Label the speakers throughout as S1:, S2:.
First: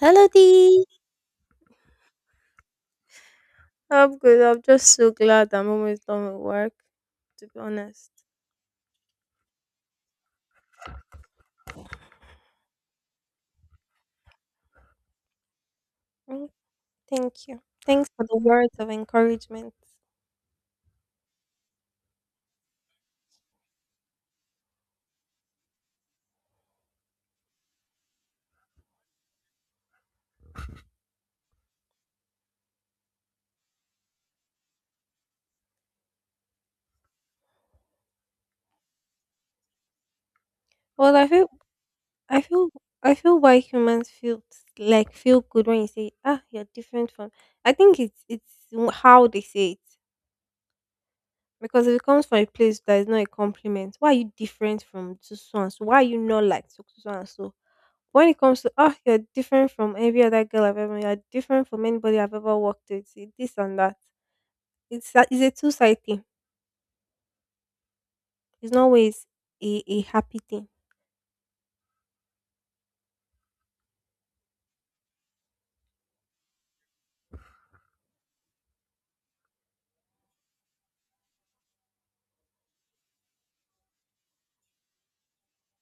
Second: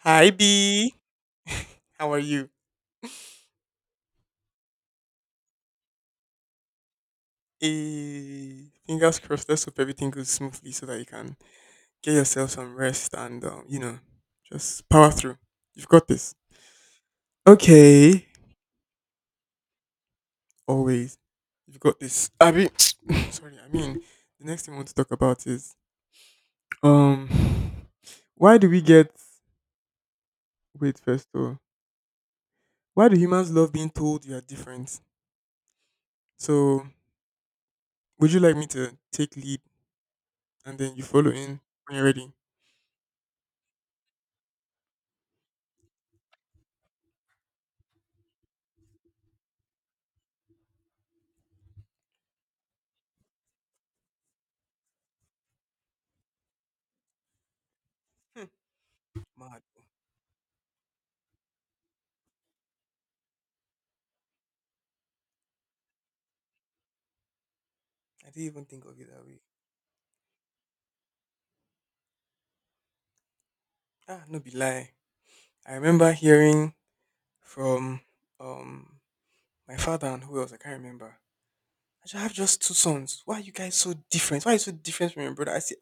S1: Hello,
S2: Hi
S1: Dee.
S2: B, how are you?
S1: I'm good. I'm just so glad I'm almost done with work, to be honest.
S2: Eh, fingers crossed. Let's hope everything goes smoothly so that you can get yourself some rest and just power through. You've got this.
S1: Oh, thank you. Thanks for
S2: Okay,
S1: the words of encouragement.
S2: always. You've got this. Sorry. I mean, the next thing I want to talk about is um, why do we get wait first though? Why do humans love being told you are different? So would you like me to take lead and then you
S1: Well, I
S2: follow
S1: feel,
S2: in when you're ready?
S1: I feel, I feel why humans feel feel good when you say, "Ah, you're different from." I think it's how they say it, because if it comes from a place that is not a compliment, why are you different from so so and so? Why are you not like so so so and so? When it
S2: Hmm.
S1: comes to, oh, you're
S2: Mad.
S1: different from every other girl I've ever met, you're different from anybody I've ever worked with, this and that. It's a two side thing.
S2: I didn't even
S1: It's not
S2: think of it that
S1: always
S2: way.
S1: a happy thing.
S2: Ah, no be lie. I remember hearing from um my father and who else I can't remember. I just have just two sons. Why are you guys so different? Why are you so different from your brother? I said,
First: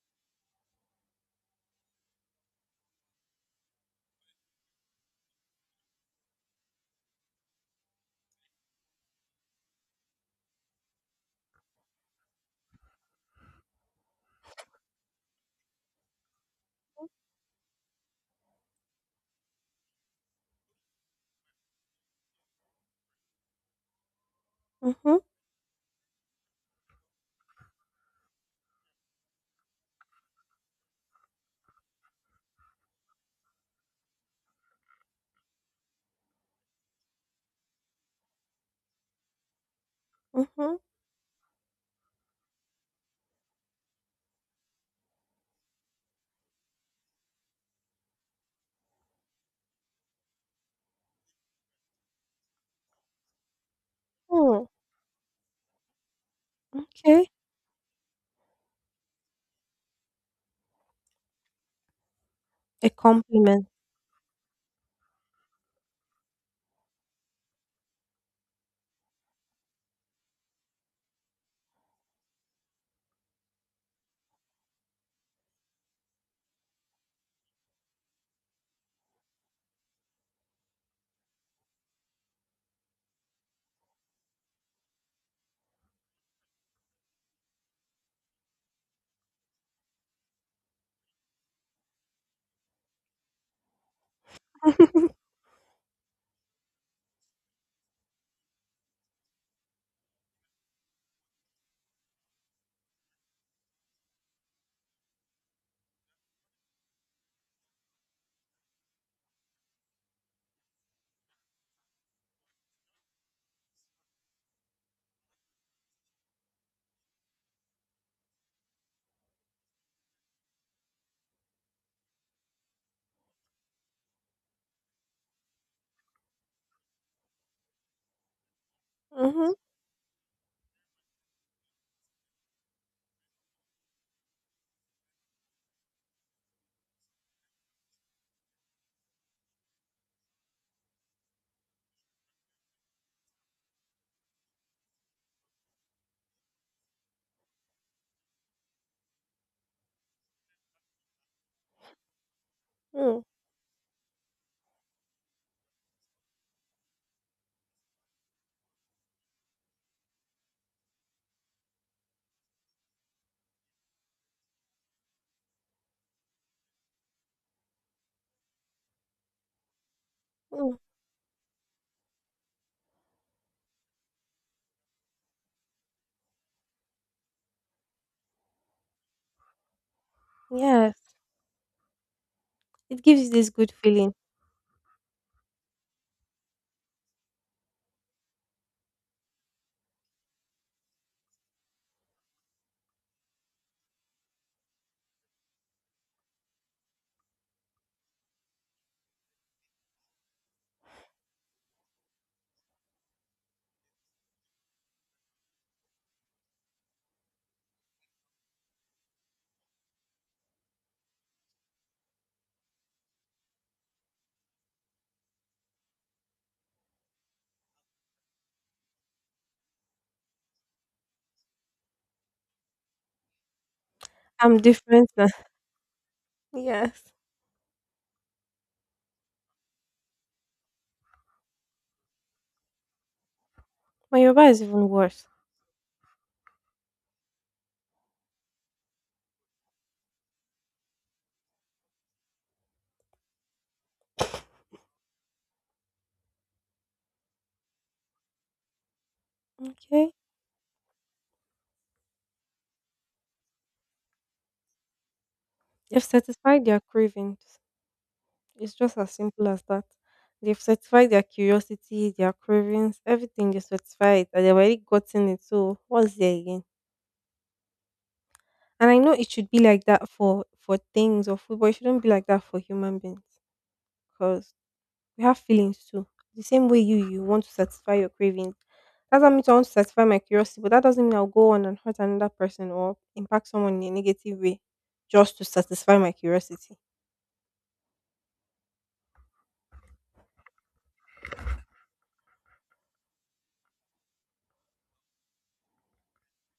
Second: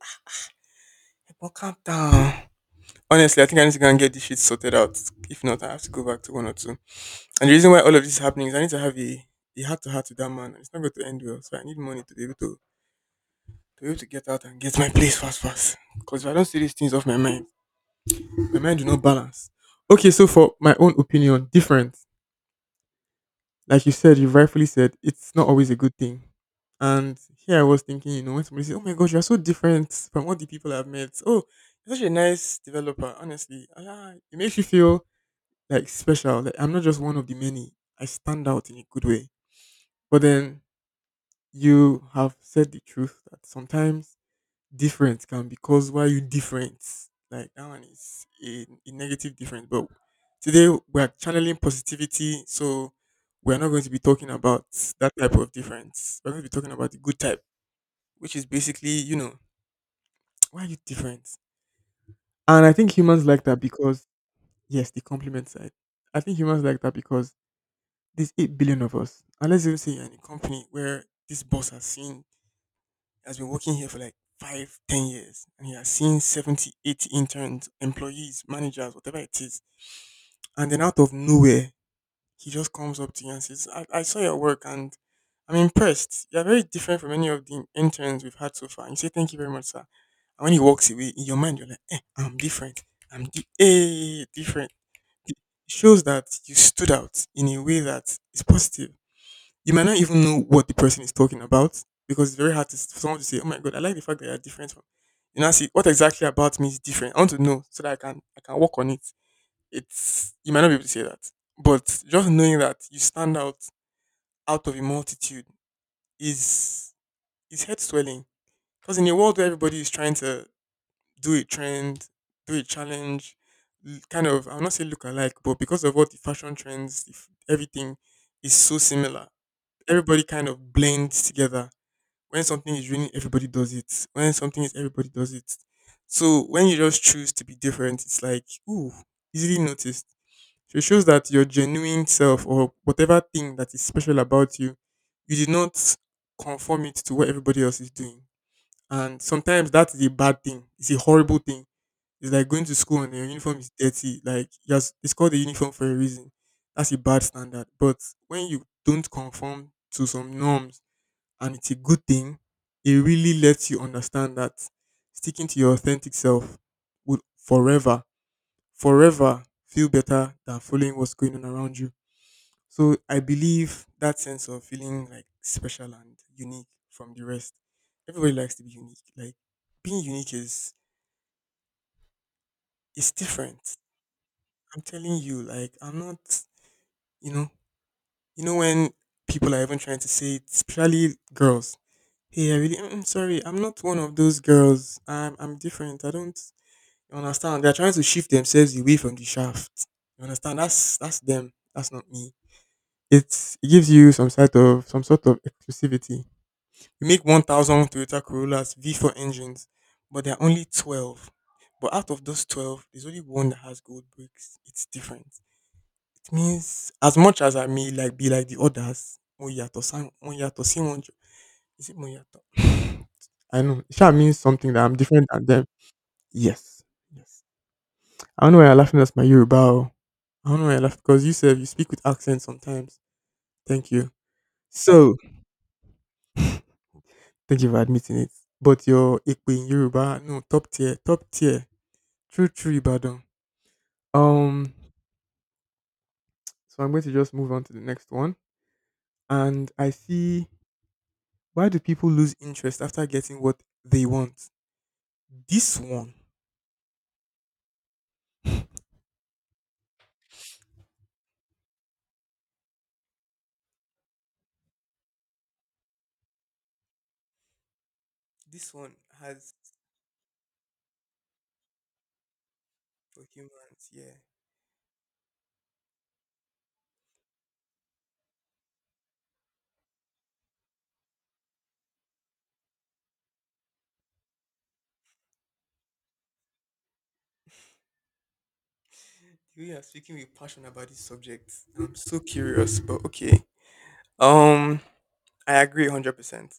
S2: ah, but calm down. Honestly, I think I need to go and get this shit sorted out. If not, I have to go back to one or two. And the reason why all of this is happening is I need to have a heart to heart with that man. It's not going to end well. So I need money to be able to be able to get out and get my place fast fast. Because if I don't see these things off my mind do not balance. Okay, so for my own opinion, different. Like you said, you rightfully said,
S1: Mm-hmm.
S2: it's not always a good thing. And here I was thinking, you know, when somebody says, "Oh my God, you're so different from all the people I've met." Oh, you're such a nice developer. Honestly, ah, it makes you feel like special. Like I'm not just one of the many. I stand out in a good way. But then
S1: Mm-hmm.
S2: you have said the truth that sometimes different can be caused why you different. Like that one is a negative difference. But today we're channeling positivity, so we're not going to be talking about
S1: Mm.
S2: that type of difference. We're going to be talking about the good
S1: Okay.
S2: type, which is basically, you know, why are you different? And I
S1: A
S2: think humans like that
S1: compliment.
S2: because yes, the compliment side. I think humans like that because there's 8 billion of us. And let's even say you're in a company where this boss has seen has been working here for like 5, 10 years, and he has seen 70, 80 interns, employees, managers, whatever it is. And then out of nowhere, he just comes up to you and says, I saw your work and I'm impressed. You're very different from any of the interns we've had so far. And you say, thank you very much, sir. And when he walks away, in your mind, you're like, eh, I'm different. Different.
S1: Mm-hmm.
S2: It shows that you stood out in a way that is positive. You might not even know what the person is talking about because it's very hard for someone to say, "Oh my god, I like the fact that you're different." From, you know, see what exactly about me is different. I want to know so that I can work on it. It's you might not be able to say that, but just knowing that you stand out out of a multitude is is head swelling. Because in a world where everybody is trying to do a trend, do a challenge, kind of I'll not say look alike, but because of all the fashion trends, if everything is so similar, everybody kind of blends together when something is raining, everybody does it. When something is everybody does it. So when you just choose to be different, it's like ooh, easily noticed. So it shows that your genuine self or whatever thing that is special about you, you did not conform it to what everybody else is doing. And sometimes that is a bad thing. It's a horrible thing. It's like going to school and
S1: Mm.
S2: your uniform is dirty. Like yes, it's called a uniform for a reason. That's a bad standard. But when you don't conform to some norms and it's a good thing, it really lets you understand that sticking to your authentic self would forever, forever feel better than
S1: Mm.
S2: following what's going on around you. So I believe that sense of feeling like special and unique from the rest. Everybody likes to be unique. Like being unique is
S1: Yes, it
S2: is
S1: gives you this good
S2: different.
S1: feeling.
S2: I'm telling you, like I'm not you know you know when people are even trying to say it, especially girls, hey, I really, I'm sorry. I'm not one of those girls. I'm different. I don't you understand. They're trying to shift themselves away from the shaft. You understand? That's them. That's not me. It's, it gives you some sort of exclusivity. We make 1,000 Toyota Corollas V4 engines, but there are only 12. But out of those 12, there's only one that has gold bricks. It's different. It means as much as I may like be like the others, mo yàtọ̀ sí wọn is it Moyato? I know. Sha means
S1: I'm
S2: something that I'm
S1: different
S2: different
S1: now.
S2: than them. Yes.
S1: Yes.
S2: Yes. I don't know why you're laughing at my Yoruba. Oh. I don't know why you're laughing because you said you speak with accent sometimes. Thank you.
S1: My Yoruba is even
S2: So,
S1: worse.
S2: thank you for admitting it. But your Ikpe in Yoruba, no, top tier, top tier. True, true Ibadan. Um, so I'm going to just move on to the next one. And I
S1: Okay.
S2: see why do people lose interest after getting what they want? This
S1: You've
S2: one.
S1: satisfied their cravings. It's just as simple as that. They've satisfied their curiosity, their cravings, everything they satisfied it, and they've already gotten it. So what's there again?
S2: This
S1: And
S2: one
S1: I know it should
S2: has
S1: be like that for things or food, but it shouldn't be like that for human
S2: for
S1: beings,
S2: humans, yeah.
S1: because we have feelings too. The same way you want to satisfy your cravings, that's how me too, I want to satisfy my curiosity, but that doesn't mean I'll go on and hurt another person or impact someone in a negative way just to satisfy my curiosity.
S2: The way you are speaking with passion about this subject, I'm so curious. But okay, um, I agree 100%.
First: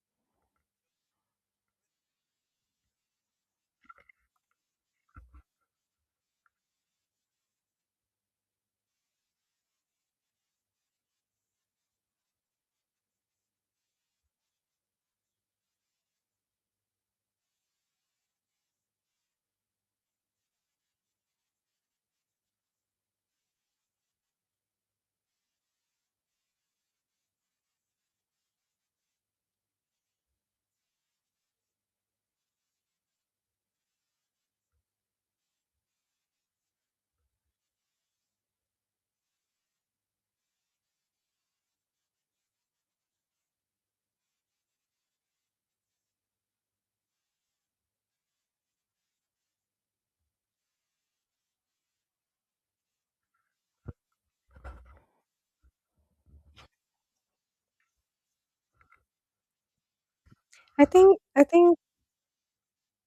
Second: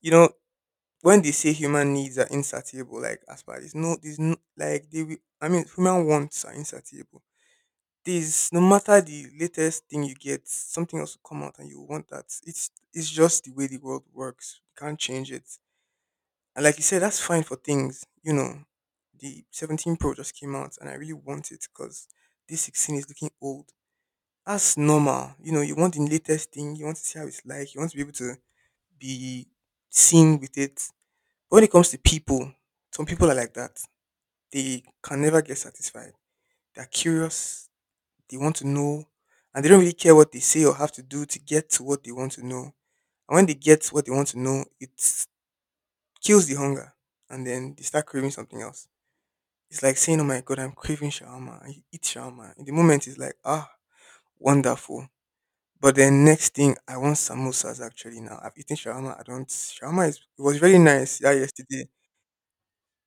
S2: You know, when they say human needs are insatiable, like as far as no, there's no like they. Will- I mean, human wants are insatiable. There's no matter the latest thing you get, something else will come out and you will want that. It's just the way the world works. You can't change it. And like you said, that's fine for things. You know, the 17 Pro just came out and I really want it because this 16 is looking old. That's normal. You know, you want the latest thing, you want to see how it's like, you want to be able to be seen with it. But when it comes to people, some people are like that. They can never get satisfied. They're curious, they want to know, and they don't really care what they say or have to do to get to what they want to know. And when they get what they want to know, it kills the hunger. And then they start craving something else. It's like saying, oh my god, I'm craving shawarma. I eat shawarma. In the moment, it's like, ah, wonderful. But then next thing, I want samosas actually now. I've eaten shawarma. I don't. Shawarma is, it was very
S1: I think
S2: nice yeah,
S1: I think
S2: yesterday.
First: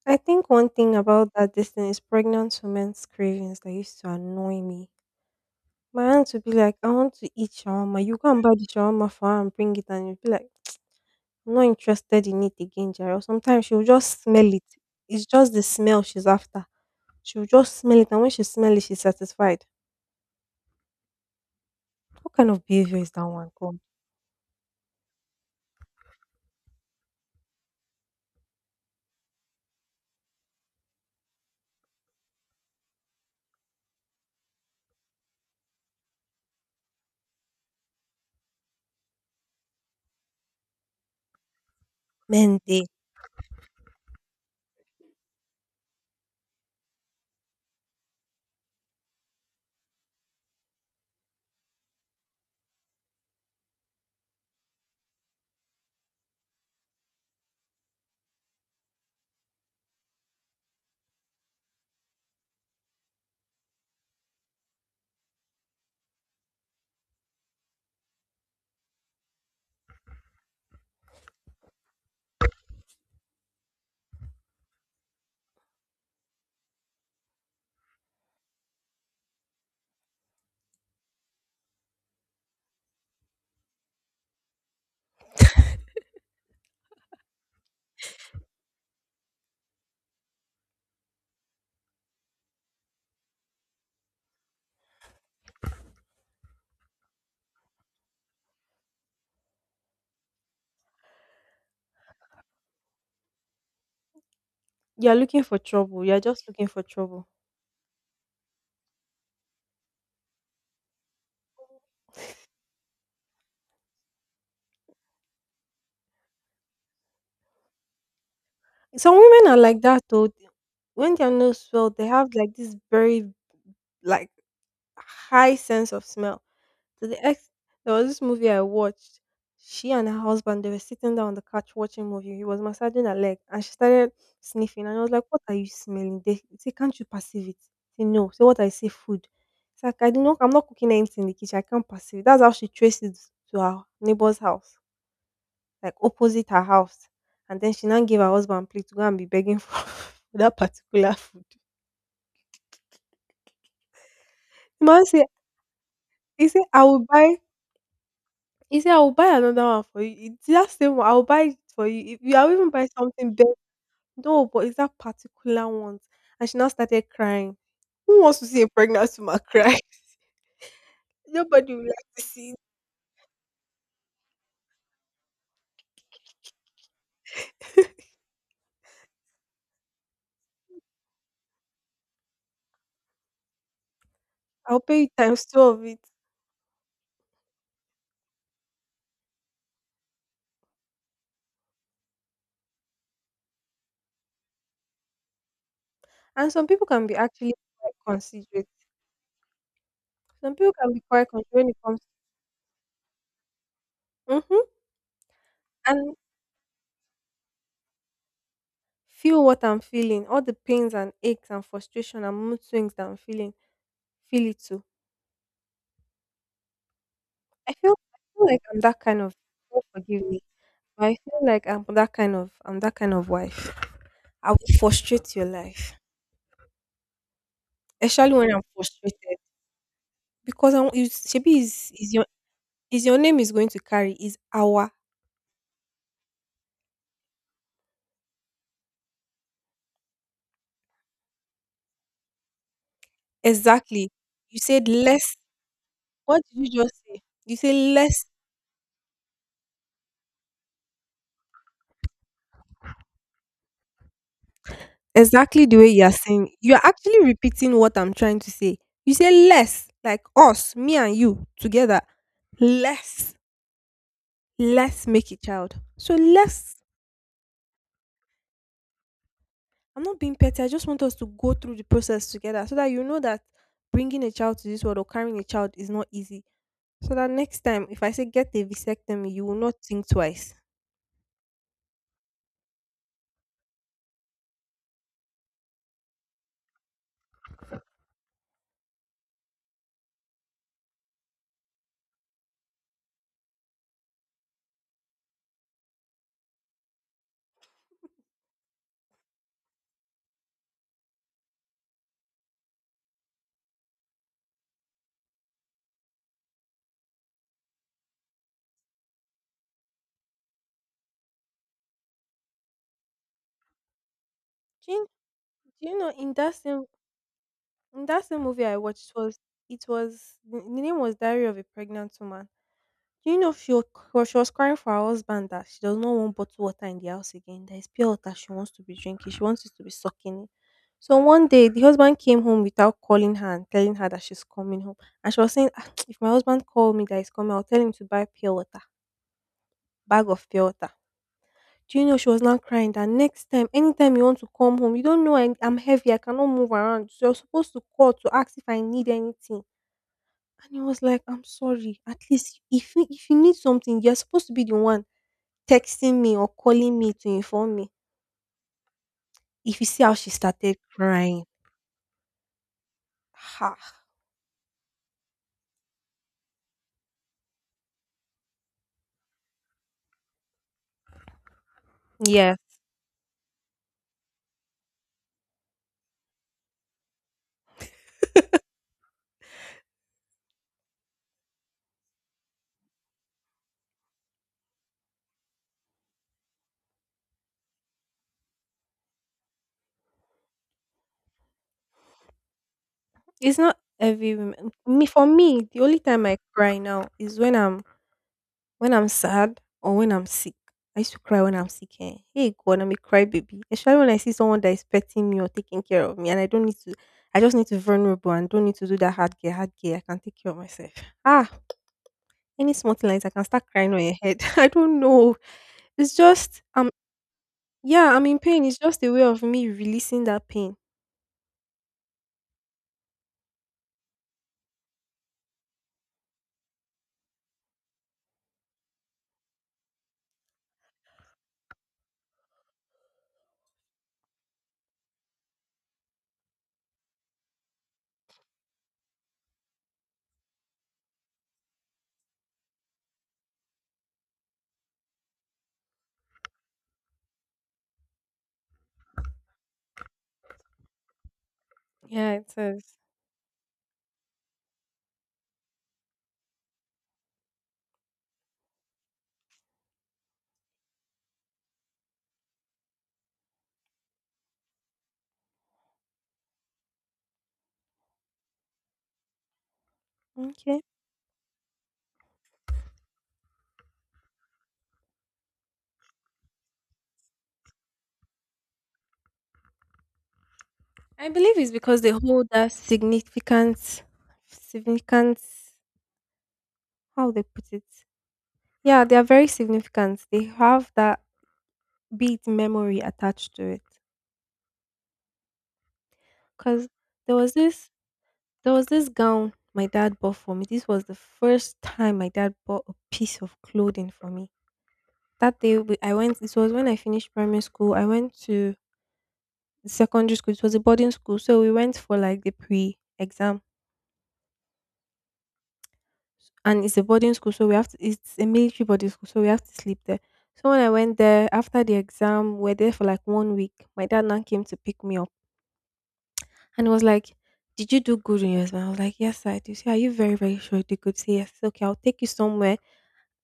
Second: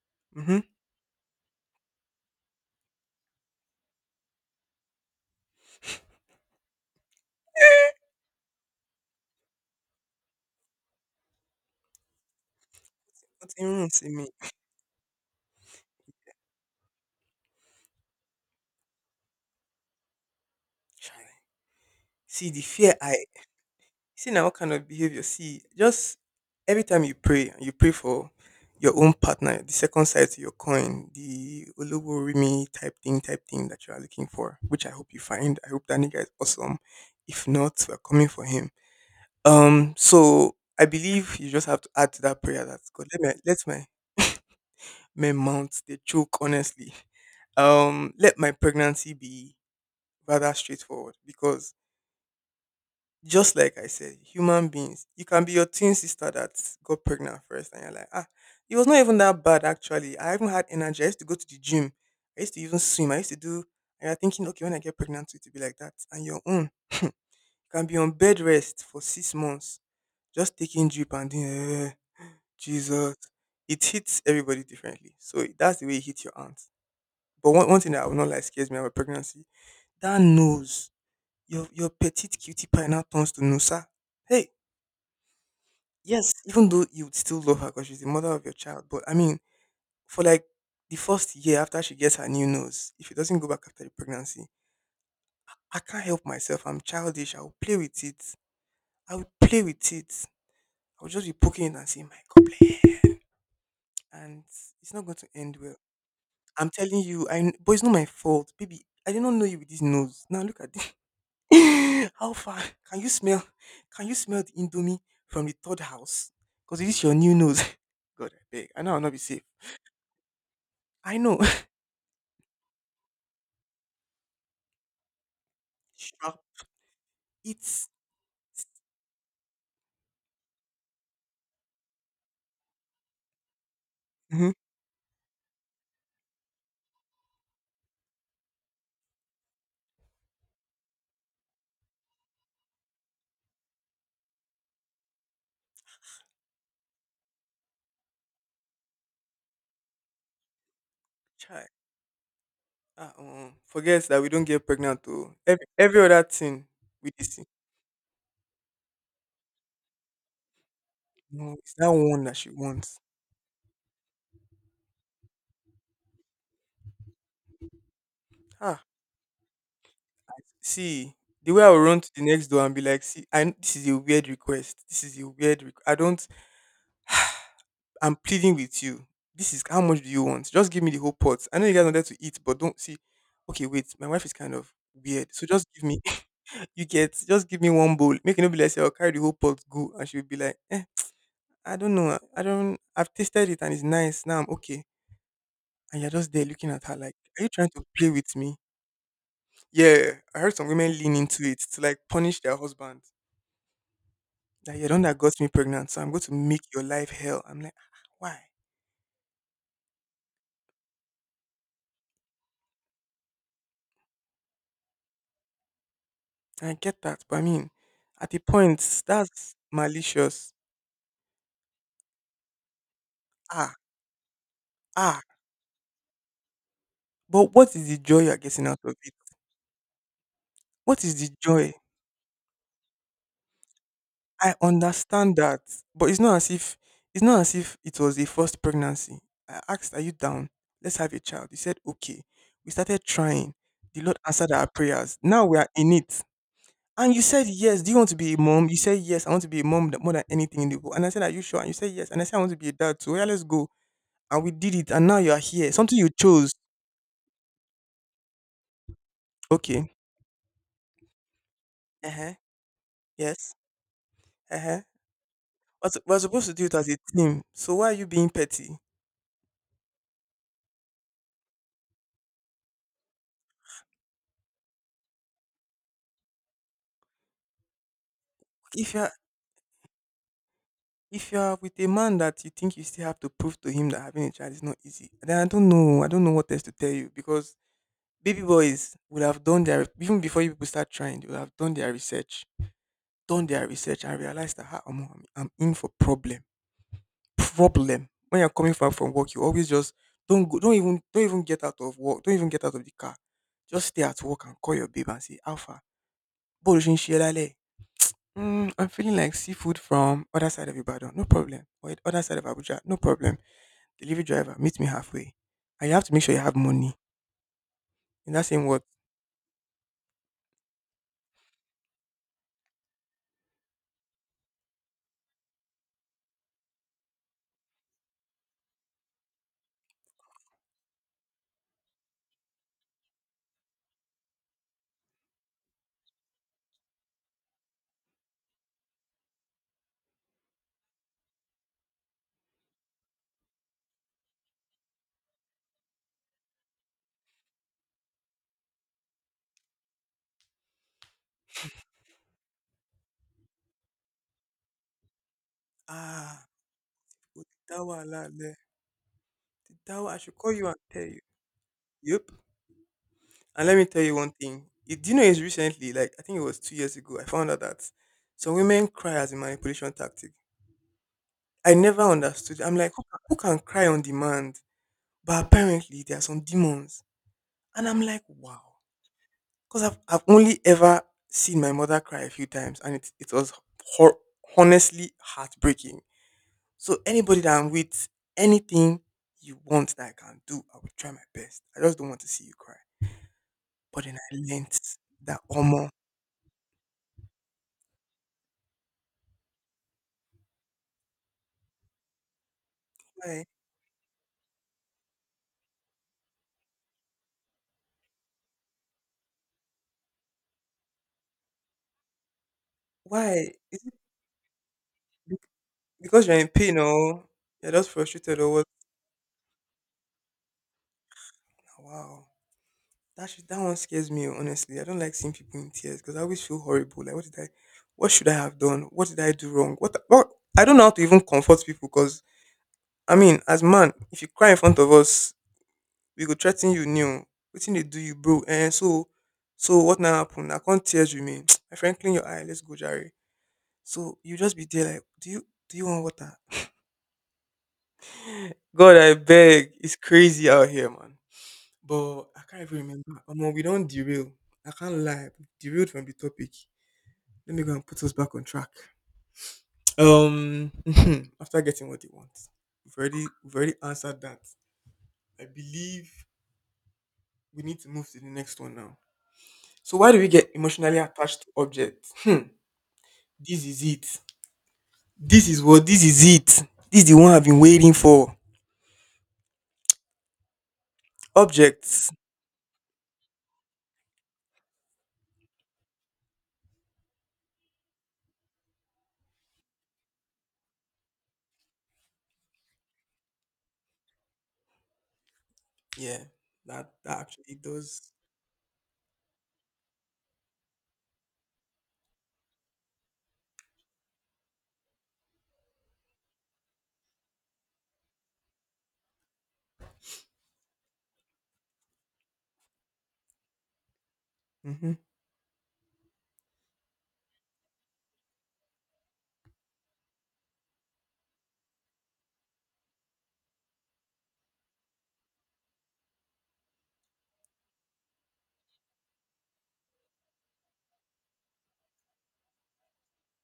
S1: I think
S2: Mm-hmm.
S1: one thing about that distance is pregnant women's cravings that used to annoy me. My aunt would be like, "I want to eat shawarma." You go and buy the shawarma for her and bring it, and you'd be like, "I'm not interested in it again, Jerry." Or
S2: But you
S1: sometimes she'll
S2: won't see
S1: just
S2: me.
S1: smell it. It's just the smell she's after. She'll just smell it, and when she smells it, she's satisfied.
S2: Chai.
S1: What
S2: See
S1: kind
S2: the
S1: of
S2: fear
S1: behavior is that
S2: I
S1: one called?
S2: see now. What kind of behavior? See, just every time you pray for your own partner, the second side to your coin, the Oluworimi type thing that you are looking for, which I hope you find. I hope that nigga is awesome. If not, we're coming for him. So I believe you just have to add to that
S1: Men
S2: prayer that
S1: day.
S2: God let me let my men mount they choke honestly let my pregnancy be rather straightforward because just like I said, human beings, you can be your twin sister that got pregnant first and you're like ah, it was not even that bad actually, I haven't had energy, I used to go to the gym, I used to even swim, I used to do, and you're thinking okay when I get pregnant it will be like that, and your own can be on bed rest for 6 months just taking drip and then jesus it hits everybody differently, so that's the way it hits your aunt. But one thing that I would not like scares me about pregnancy, that nose, your petite cutie pie now turns to Nusa. Hey, yes, even though you would still love her because she's the mother of your child, but I mean, for like the 1st year after she gets her new nose, if it doesn't go back after the pregnancy, I can't help myself. I'm childish. I will play with it. I will just be poking it and saying, "My God, bless," and it's not
S1: You're
S2: going to
S1: looking
S2: end
S1: for
S2: well.
S1: trouble. You're just looking
S2: I'm
S1: for
S2: telling
S1: trouble.
S2: you, but it's not my fault, baby. I did not know you with this nose. Now look at this. How far? Can you smell? Can you smell the indomie from the third house? Because it is your new nose. God, I beg. I know I'll not
S1: Some
S2: be safe.
S1: women are like that though. When
S2: I
S1: their
S2: know.
S1: nose swell, they have like this very, like, high sense of smell.
S2: Sharp.
S1: To the ex,
S2: It's
S1: there was this movie I watched. She and her husband, they were sitting down on the couch watching movie. He was massaging her leg, and she started
S2: mm-hmm.
S1: sniffing. And I was like, "What are you smelling?" They say, "Can't you perceive it?" Say, "No." Say, "What I say, food." It's like I do not. I'm not cooking anything in the kitchen. I can't perceive it. That's how she traced it to her neighbor's house, like opposite her house. And then she now gave her husband plate to go and be begging for that particular.
S2: child. Forgets that we don't get
S1: The
S2: pregnant
S1: man say,
S2: to every other
S1: "He say
S2: thing
S1: I will
S2: with this
S1: buy."
S2: thing.
S1: He said, "I will buy another one for you." "It's that same one. I will buy
S2: No,
S1: it
S2: it's
S1: for
S2: that
S1: you. If
S2: one
S1: you,
S2: that she
S1: I'll even buy
S2: wants.
S1: something better." "No, but it's that particular one." And she now started crying. Who wants to see a
S2: Ah,
S1: pregnant woman cry?
S2: I see. The way I
S1: Nobody
S2: will
S1: would
S2: run to
S1: like
S2: the
S1: to
S2: next
S1: see it.
S2: door and be like, see, I, this is a weird request. This is a weird request. I don't. I'm pleading with you. This is how much do you want? Just give me the whole pot. I know you guys wanted to eat, but don't see. Okay, wait. My wife is kind of
S1: I'll pay you
S2: weird,
S1: times
S2: so
S1: two
S2: just give
S1: of
S2: me.
S1: it.
S2: You get. Just give me one bowl. Make it no be like say I'll carry the whole pot. Go, and she'll be like, eh, I don't know. I don't. I've tasted it and it's nice. Now I'm okay. And you're just there
S1: And some
S2: looking at
S1: people
S2: her
S1: can
S2: like,
S1: be
S2: are you
S1: actually
S2: trying to
S1: quite
S2: play with me?
S1: considerate.
S2: Yeah, I
S1: Some
S2: heard some
S1: people can
S2: women
S1: be
S2: lean
S1: quite
S2: into
S1: considerate
S2: it
S1: when it
S2: to like
S1: comes,
S2: punish their husband.
S1: mhm,
S2: That you're the one that got me pregnant, so I'm
S1: and
S2: going to make your life hell. I'm like, "Ah, why?
S1: feel what I'm feeling, all the pains and aches and frustration and mood swings that I'm feeling. Feel it too.
S2: I get that, but I mean,
S1: I feel I
S2: at a
S1: feel like I'm that
S2: point,
S1: kind of,
S2: that's
S1: God forgive me.
S2: malicious.
S1: But I feel like I'm that kind of wife.
S2: Ah,
S1: I will
S2: ah.
S1: frustrate your life,
S2: But what is the joy
S1: especially
S2: you're
S1: when I'm
S2: getting out of it?
S1: frustrated, because I want
S2: What
S1: you.
S2: is the
S1: Shebi
S2: joy?
S1: is your, is your name is going to carry, is
S2: I
S1: our
S2: understand that, but it's not as if it was a first pregnancy. I asked, "Are you down? Let's have a child." He said, "Okay." We started trying. The
S1: exactly.
S2: Lord answered
S1: You
S2: our
S1: said
S2: prayers.
S1: less.
S2: Now we are in it.
S1: What did you just
S2: And
S1: say?
S2: you said
S1: You say
S2: yes. Do you want to
S1: less
S2: be a mom? You said yes. I want to be a mom more than anything in the world. And I said, "Are you sure?" And you said yes. And I said, "I want to be a dad too." Yeah, let's go. And we did it. And now you are
S1: exactly
S2: here.
S1: the way
S2: Something
S1: you
S2: you
S1: are saying.
S2: chose.
S1: You are actually repeating what I'm trying to say. You say less,
S2: Okay.
S1: like us, me and you together.
S2: Uh-huh.
S1: Less,
S2: Yes. Uh-huh.
S1: less make a child.
S2: But
S1: So
S2: we're supposed to do it
S1: less.
S2: as a team. So why are you being petty?
S1: I'm not being petty. I just want us to go through the process together, so that you know that bringing a child to this world or carrying a child is not easy. So that next time, if I say get a
S2: If you're
S1: vasectomy, you will not think twice.
S2: if you're with a man that you think you still have to prove to him that having a child is not easy, then I don't know. I don't know what else to tell you because baby boys would have done their even before you people start trying, they would have done their research and realized that ah, omo, I'm in for problem. Problem. When you're coming back from work, you always just don't go, don't even get out of work, don't even get out of the car. Just stay at work and call your babe and say, Alpha, Bó ṣe ń "Mm, I'm feeling like seafood from other side of Ibadan." "No problem." "Or other side of Abuja." "No problem." "Delivery driver, meet me
S1: Do you,
S2: halfway." And
S1: do
S2: you
S1: you
S2: have
S1: know
S2: to make
S1: in
S2: sure you
S1: that
S2: have
S1: same
S2: money.
S1: in that
S2: In
S1: same
S2: that same
S1: movie I
S2: word.
S1: watched? It was, it was the name was Diary of a Pregnant Woman. Do you know she was, she was crying for her husband that she does not want bottled water in the house again? There is pure water she wants to be drinking. She wants it to be sucking it. So one day, the husband came home without calling her and telling her that she's coming home. And she was saying, "Ah, if my husband called me that he's coming, I'll tell him to buy pure water, bag of pure water." Do you know she was now crying that next time, anytime you want to come home, you don't know, I, I'm heavy, I cannot move around, so you're supposed to call to ask if I need anything. And he was like, "I'm sorry. At least if you need something, you're supposed to be the one texting
S2: Ah,
S1: me or calling me to
S2: o ti
S1: inform
S2: dá
S1: me."
S2: lẹ̀.
S1: If you see
S2: O
S1: how
S2: I
S1: she
S2: should call you and
S1: started
S2: tell you.
S1: crying,
S2: Yep. And let
S1: ha,
S2: me tell you one thing. It, do you know it's recently, like I think it was 2 years ago, I found out that some women cry as a manipulation tactic. I never
S1: yeah,
S2: understood. I'm like, who can cry on demand? But apparently there are some demons. And I'm like, wow. 'Cause I've only ever seen my mother cry a few times, and it was hor honestly heartbreaking. So anybody that I'm with, anything you want that I can do, I will try my best. I just don't want to see you cry.
S1: it's not
S2: But then I
S1: every woman.
S2: learnt
S1: Me, for
S2: that,
S1: me, the
S2: omo,
S1: only time I cry now is when I'm sad or when I'm sick. I used to cry when I'm sick. Eh? Hey God, I'm a cry
S2: why
S1: baby. Especially when I see someone that is petting me or taking care of me, and I don't need to. I just need to vulnerable and don't need to do that hard care, hard care. I can take care of myself. Ah, any small thing like that, I can
S2: why?
S1: start
S2: Is it
S1: crying on your head. I don't know.
S2: be
S1: It's
S2: because you're in
S1: just
S2: pain
S1: I'm,
S2: or you're just
S1: yeah, I'm
S2: frustrated
S1: in
S2: or what?
S1: pain. It's just a way of me releasing that pain.
S2: Nah, wow, that one scares me oh, honestly. I don't like seeing people in tears because I always feel horrible. Like, what did I what should I have done? What did I do wrong? What I don't know how to even comfort people because. I mean, as man, if you cry in front of us, we go threaten you new. Wetin they do you, bro? And so, so what now happen? I can't tears with me. My friend, clean your eye. Let's go, Jerry. So you just be there like, do you want water? God, I beg. It's crazy out here, man. But
S1: Yeah,
S2: I
S1: it
S2: can't even
S1: is.
S2: remember. Omo, we don't derail. I can't lie. We derailed from the topic. Let me go and put us back on track. Um, after getting what they want, we've already answered that. I believe we need to move to the next one now. So why do we get
S1: Okay.
S2: emotionally attached to objects? Hmm. This is it. This is it. This is the one I've been waiting for.
S1: I believe it's because
S2: Objects.
S1: they hold that significant, significant, how they put it. Yeah, they are very significant. They have that beat memory attached to it.
S2: Yeah.
S1: Cause
S2: That that
S1: there was
S2: actually
S1: this,
S2: does.
S1: there was this gown my dad bought for me. This was the first time my dad bought a piece of clothing for me. I went. It was when I finished primary school. I went to the secondary school. It was a boarding school, so we went for like the pre-exam,
S2: Mm-hmm.
S1: and it's a boarding school, so we have to. It's a military boarding school, so we have to sleep there. So when I went there after the exam, we are there for like one week. My dad now came to pick me up, and he was like, "Did you do good in your exam?" I was like, "Yes, I did." He said, "Are you very very sure you did good?" Say yes. "Okay, I'll take you somewhere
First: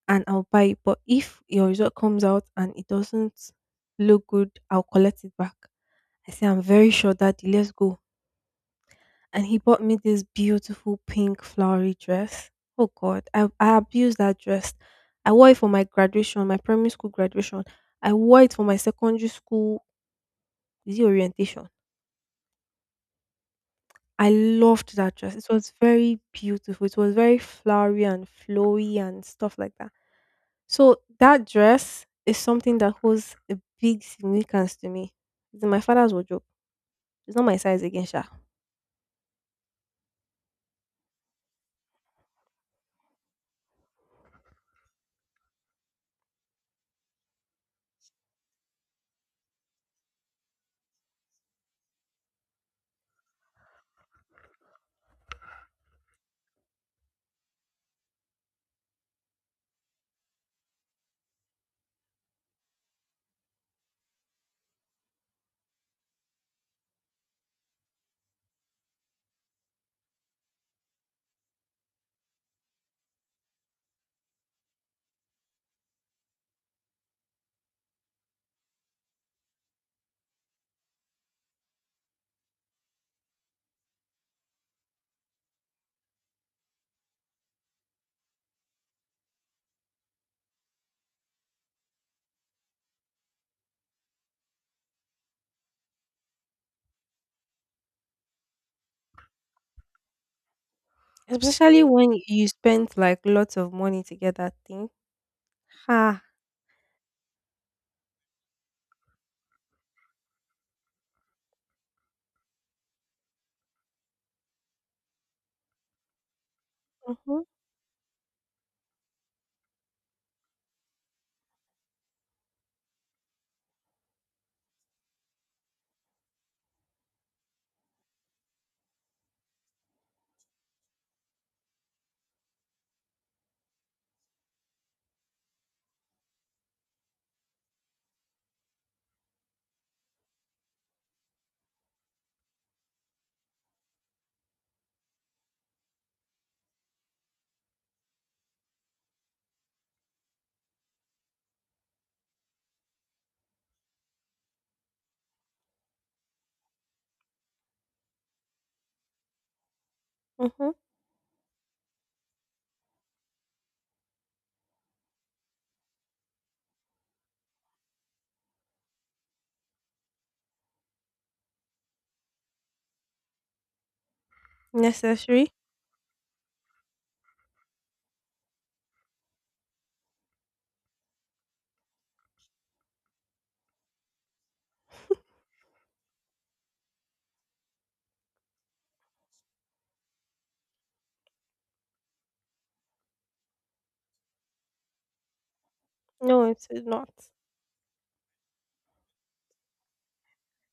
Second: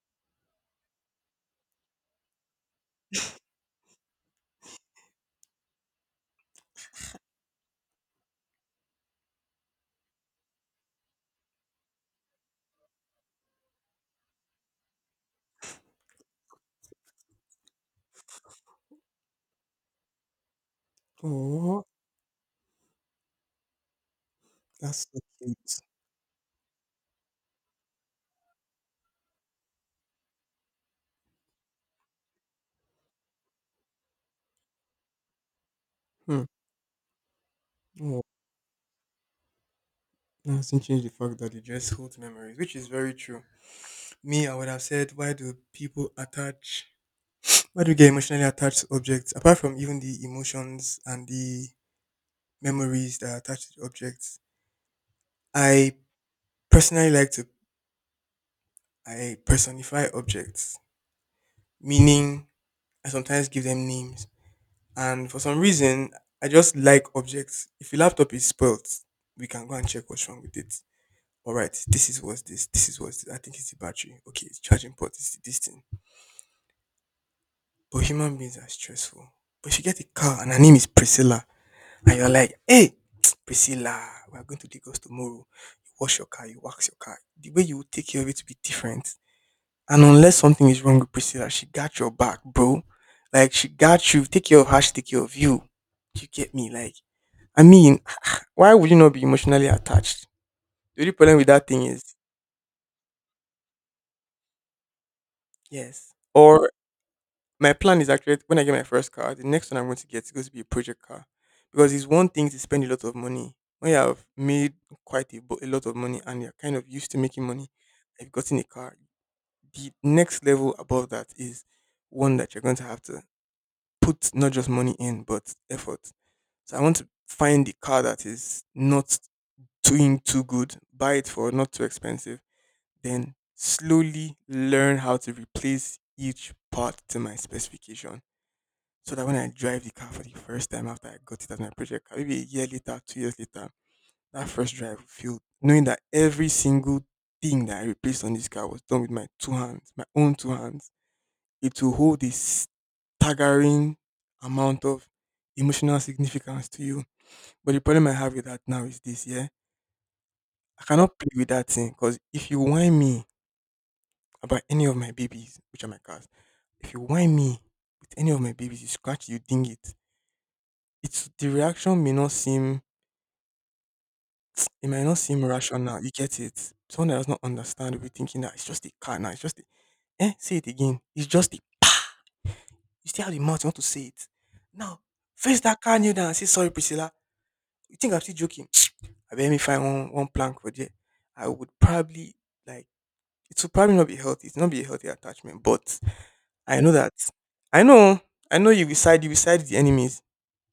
S1: and I'll buy it. But if your result comes out and it doesn't look good, I'll collect it back." I say, "I'm very sure, Daddy, let's go." And he bought me this beautiful pink flowery dress. Oh God, I abused that dress. I wore it for my graduation, my primary school graduation. I wore it for my secondary school, is it orientation.
S2: Oh,
S1: I loved
S2: that's
S1: that
S2: so
S1: dress. It was
S2: cute.
S1: very beautiful. It was very flowery and flowy and stuff like that. So that dress is something that holds a big significance to me. It's in my father's wardrobe.
S2: Hmm.
S1: It's not my size again,
S2: Oh,
S1: Sha.
S2: that doesn't change the fact that it just holds memories, which is very true. Me, I would have said, why do people attach? Why do we get emotionally attached to objects? Apart from even the emotions and the memories that are attached to the objects, I personally like to I personify objects, meaning I sometimes give them names. And for some reason, I just like objects. If your laptop is spoilt, we can go and check what's wrong with it. All right, This is what's this. I think it's the battery. Okay, it's charging port. It's this thing. But human beings are stressful. But if you get a car and her name is Priscilla, and you're like, hey, Priscilla, we're going to Lagos tomorrow. You wash your car, you wax your car. The way you take care of it will be different. And unless something is wrong with Priscilla, she got your back, bro. Like she got you. Take care of her, she take care of you. Do you get me? Like, I mean, why would you not be emotionally attached? The only problem with that
S1: Especially
S2: thing is
S1: when you spend like lots of money to get that thing.
S2: yes.
S1: Ha.
S2: Or my plan is actually when I get my first car, the next one I'm going to get is going to be a project car. Because it's one thing to spend a lot of money. When you have made a lot of money and you're kind of used to
S1: Mhm.
S2: making money, I've gotten a car. The next level above that is one that you're going to have to put not just money in, but effort. So I want to find the car that is not doing too good, buy it for not too expensive, then slowly learn how to replace each part to my specification. So that when I drive the car for the first time after I got it as my project car, maybe a year later, 2 years later, that first drive will feel knowing that every single thing that I replaced on this car was done with my two hands, my own two hands. It will hold this staggering amount of emotional significance to you. But the problem I have with that now is this, yeah.
S1: Mhm.
S2: I cannot play with that thing because if you whine me about any of my babies, which are my cats, if you whine me with any of my babies, you scratch, you ding it. It's the reaction may not seem it might not seem
S1: Necessary?
S2: rational. You get it. Someone that does not understand will be thinking that it's just a cat now, it's just a eh, say it again. It's just a you still have the mouth, you want to say it. Now, face that car kneel down and say sorry, Priscilla. You think I'm still joking? I bet me find one plank for there, I would probably like it would probably not be healthy. It's not be a healthy attachment, but
S1: No, it
S2: I
S1: is
S2: know
S1: not.
S2: that I know I know you beside the enemies.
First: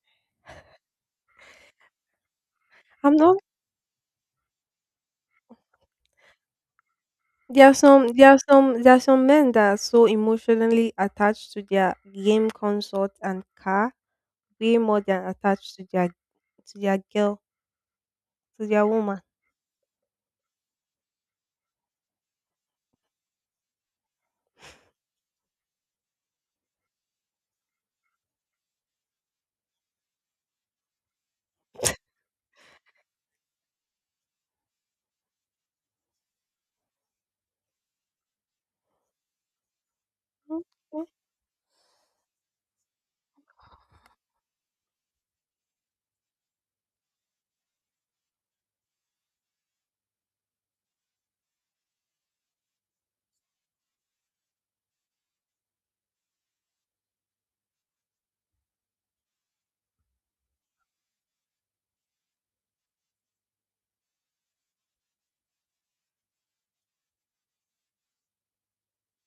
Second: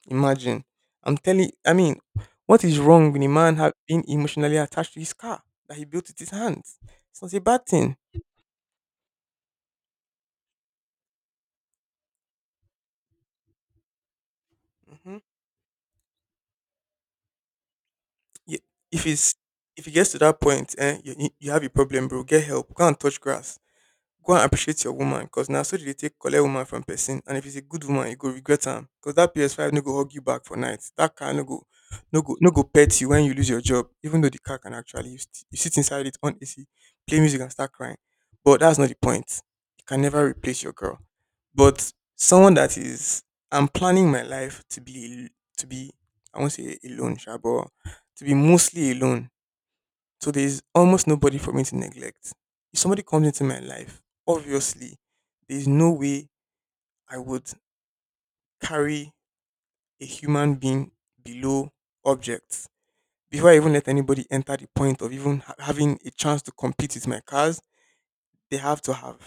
S2: Imagine I'm telling. I mean, what is wrong
S1: I'm
S2: with a
S1: not.
S2: man have being emotionally attached to his car that he built with his hands? It's not a bad
S1: There are
S2: thing.
S1: some. There are some. There are some men that are so emotionally attached to their game consort and car, way more
S2: Hmm.
S1: than attached to their, to their girl,
S2: Yeah,
S1: to their
S2: if
S1: woman.
S2: it's if it gets to that point, eh, you have a problem, bro. Get help. Go and touch grass. Go and appreciate your woman because now so they dey take collect woman from person. And if it's a good woman, you go regret am because that PS5 no go hug you back for night. That car no go, no go pet you when you lose your job. Even though the car can actually, you sit inside it on AC, play music and start crying. But that's not the point. You can never replace your girl.
S1: Okay.
S2: But someone that is, I'm planning my life to be, I won't say alone, sha, but to be mostly alone so there's almost nobody for me to neglect. If somebody comes into my life, obviously, there's no way I would carry a human being below objects before I even let anybody enter the point of even having a chance to compete with my cars they have to have,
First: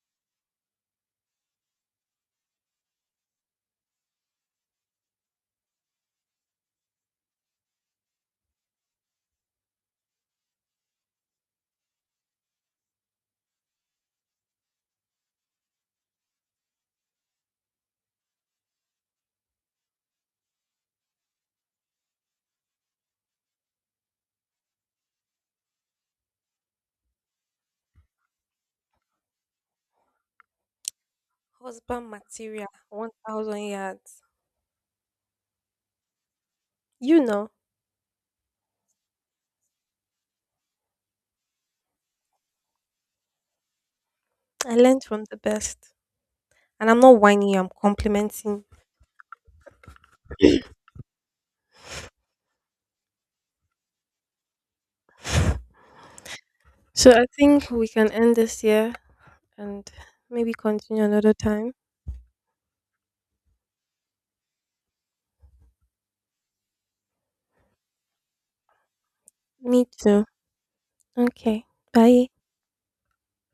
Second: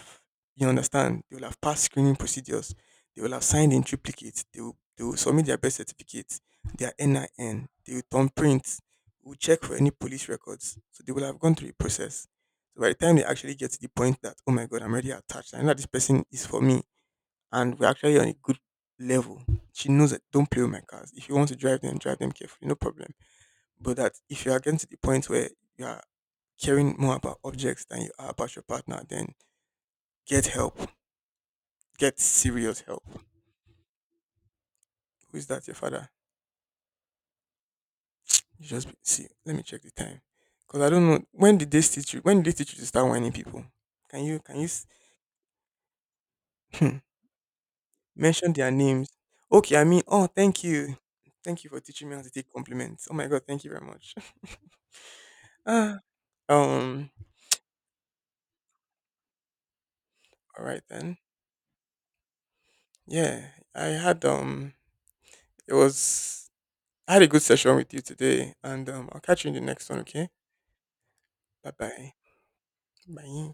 S2: you understand, they will have passed screening procedures, they will have signed in triplicate, they will submit their birth certificates, their NIN, they will thumbprint, we will check for any police records. So they will have gone through the process. So by the time they actually get to the point that, oh my God, I'm already attached, I know that this person is for me, and we're actually on a good level. She knows that don't play with my cars. If you want to drive them carefully, no problem. But that if you are getting to the point where you are caring more about objects than you are about your partner, then get help.
S1: Husband
S2: Get
S1: material,
S2: serious help.
S1: 1,000 yards.
S2: Who is that? Your father?
S1: You know,
S2: You just be- see. Let me check the time. Cause I don't know when did they teach you. When did they teach you to start whining people? Can you
S1: I
S2: s-
S1: learned from the best, and I'm not whining you, I'm
S2: mention
S1: complimenting.
S2: their names? Okay, I mean, thank you for teaching me how to take compliments. Oh my god, thank you very much. Ah, um,
S1: So I think we can end this here, and maybe
S2: all right
S1: continue
S2: then.
S1: another time.
S2: Yeah, I had it was I had a good session with you today, and I'll catch you in the
S1: Me
S2: next one.
S1: too.
S2: Okay,
S1: Okay.
S2: bye bye.
S1: Bye.
S2: Bye.